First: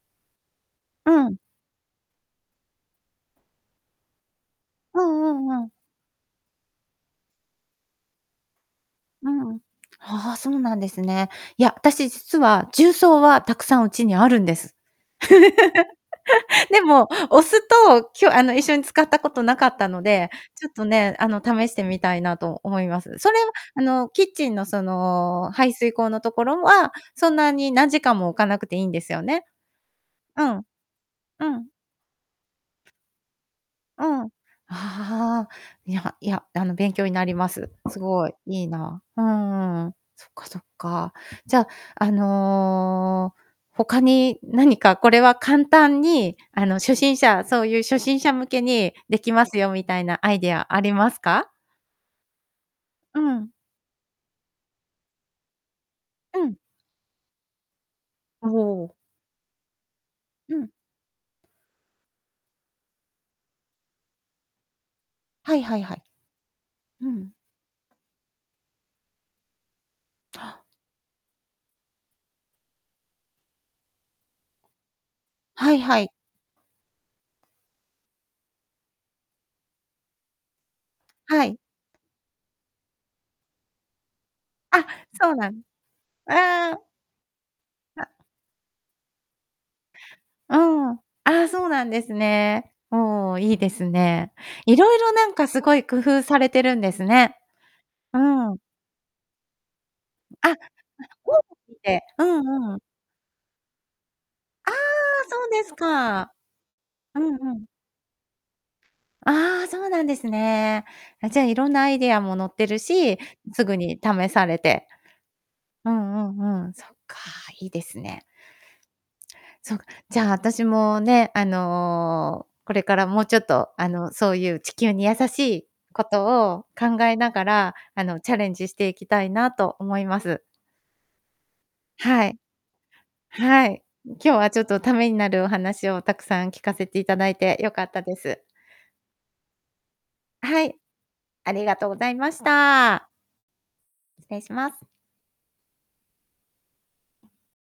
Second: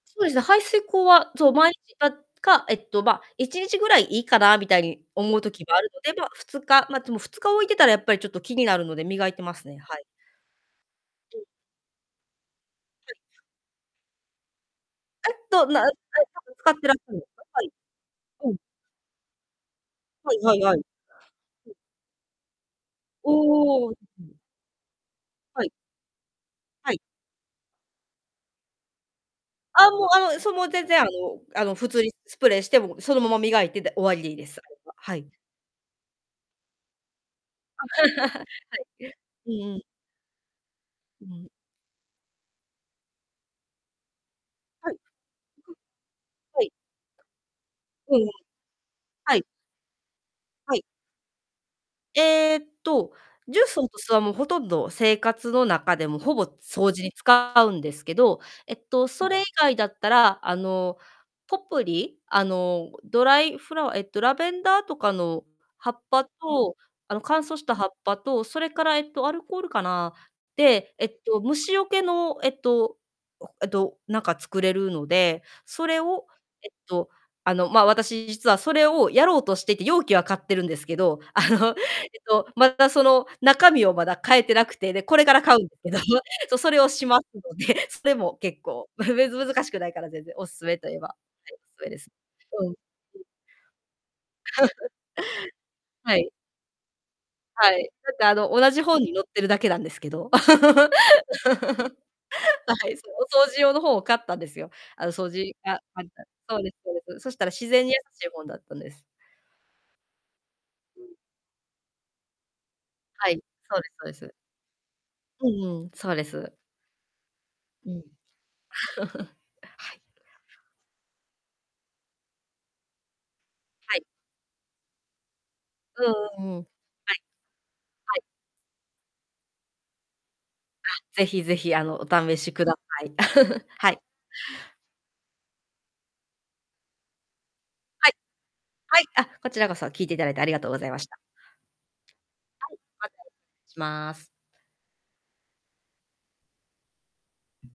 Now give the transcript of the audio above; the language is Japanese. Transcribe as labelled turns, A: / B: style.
A: そうですね、排水溝
B: う
A: は、
B: ん。
A: そう、毎日かか、えっと、ま、1日ぐらいいいかなみたいに
B: う
A: 思う
B: んう
A: 時
B: んうん。
A: もあるので、ま、2日、ま、でも2日置いてたらやっぱりちょっと気になるので、磨
B: う
A: いてま
B: ん。
A: すね、はい。
B: はは、そうなんですね。
A: うん。
B: いや、私実は、重
A: はい。
B: 曹はたくさんうちにあるんです。
A: えっと、なん [unintelligible] 使っ
B: で
A: てらっし
B: も、
A: ゃるんです
B: お
A: か？
B: 酢
A: はい。
B: と今日あ
A: う
B: の
A: ん。
B: 一緒に使ったことなかったので、
A: はいはい
B: ちょっ
A: はい。
B: とね、あの試
A: う
B: し
A: ん。
B: てみたいなと思います。それはあ
A: おお。
B: のキッ
A: [unintelligible]
B: チンのその
A: はい。
B: 排水溝のところ
A: は
B: は、
A: い。
B: そんなに何時間も置かなくていいんですよね？
A: あ、もうあの、
B: う
A: そう、も
B: ん。
A: う全然あの
B: う
A: あ
B: ん。
A: の普通にスプレーして、もうそのまま磨いて、で、終
B: う
A: わり
B: ん。
A: でいいです、それは。はい。
B: ああ、いやいや、あの勉強になります。すごい、
A: はい。
B: いいな。う
A: うんうん。
B: ん。そっかそっか。
A: うん。
B: じゃあ、あの、他に何
A: はい。
B: かこれは簡
A: うん。
B: 単に
A: は
B: あ
A: い。
B: の初心者そういう初
A: う
B: 心
A: んうん。
B: 者向けにでき
A: はい。
B: ますよみたいなアイディア
A: は
B: あ
A: い。
B: りますか？
A: えっと、
B: うん。
A: 重曹と酢はもう、ほとんど生活の中でもほぼ
B: うん。
A: 掃除に使うんですけど、
B: お
A: えっ
B: お。
A: と、それ以外だったら、あ
B: うん。
A: のポプリ、あの、ドライフラワーえっと、ラベンダーとかの
B: はいはい
A: 葉
B: は
A: っ
B: い。
A: ぱと
B: う
A: あの
B: ん。
A: 乾燥した葉っぱと、それからえっと、アルコールかな。
B: あ。
A: で、えっと虫よけの、えっと、えと、なんか作れるので、
B: はい
A: そ
B: は
A: れ
B: い。
A: をえっと、あの、ま、私、実はそれをやろうとしていて、容器は買ってるんですけど、
B: は
A: あ
B: い。
A: の、えと、まだその中身をまだ買えてなく
B: あ、
A: て、で、これ
B: そ
A: か
B: う
A: ら
B: な
A: 買う
B: ん
A: んですけど、そう、そ
B: あ
A: れを
B: あ。
A: しますので、そ
B: あ。
A: れも結構、ま、べつ、難しくないから全然、お勧
B: う
A: めと言え
B: ん。
A: ば、
B: あ、
A: えっと、
B: そう
A: そ
B: な
A: れ
B: ん
A: で
B: で
A: す。
B: す
A: うん。う
B: ね。
A: ん。
B: おお、いいですね。い ろいろなんか、すごい工
A: は
B: 夫
A: い。
B: されてるんですね。
A: はい。だっ
B: う
A: てあの
B: ん。
A: 同じ本に載ってるだけなんですけど。
B: あ。あ、
A: は
B: 本を見て。うんうん。
A: い。そう、お掃除用の本を買ったんです
B: あ
A: よ。
B: あ、
A: あの掃
B: そう
A: 除
B: です
A: がありた
B: か。
A: そうですそうで
B: う
A: す。そ
B: ん
A: したら
B: うん。
A: 自然に優しい本だったんです。
B: あ、そうなんですね。
A: うん。
B: あ、じゃあ、いろんなアイディアも載ってるし、
A: はい。
B: すぐ
A: そうです
B: に
A: そう
B: 試
A: です。
B: されて。
A: うんう
B: う
A: ん、そうで
B: んう
A: す。
B: んうん。そっか。いいで
A: うん。
B: すね。そう、
A: はい。
B: じゃあ私もね、あの、これからもうちょっとあ
A: はい。
B: の、そういう地球に優しい
A: う
B: こ
A: んう
B: と
A: んうん。
B: を考
A: は
B: え
A: い。
B: ながら、あ
A: は
B: の
A: い。
B: チャレンジしていきたいなと思います。
A: あ、是非是非、あの、お
B: は
A: 試
B: い。
A: しください。
B: はい。
A: はい。
B: 今日はちょっとためになるお話をたくさん聞かせていただいてよかった
A: はい。
B: です。
A: はい、あ、こちらこそ、聞いていただいてありが
B: は
A: とう
B: い。
A: ございました。
B: ありがとうございまし
A: は
B: た。
A: い、またします。
B: 失礼します。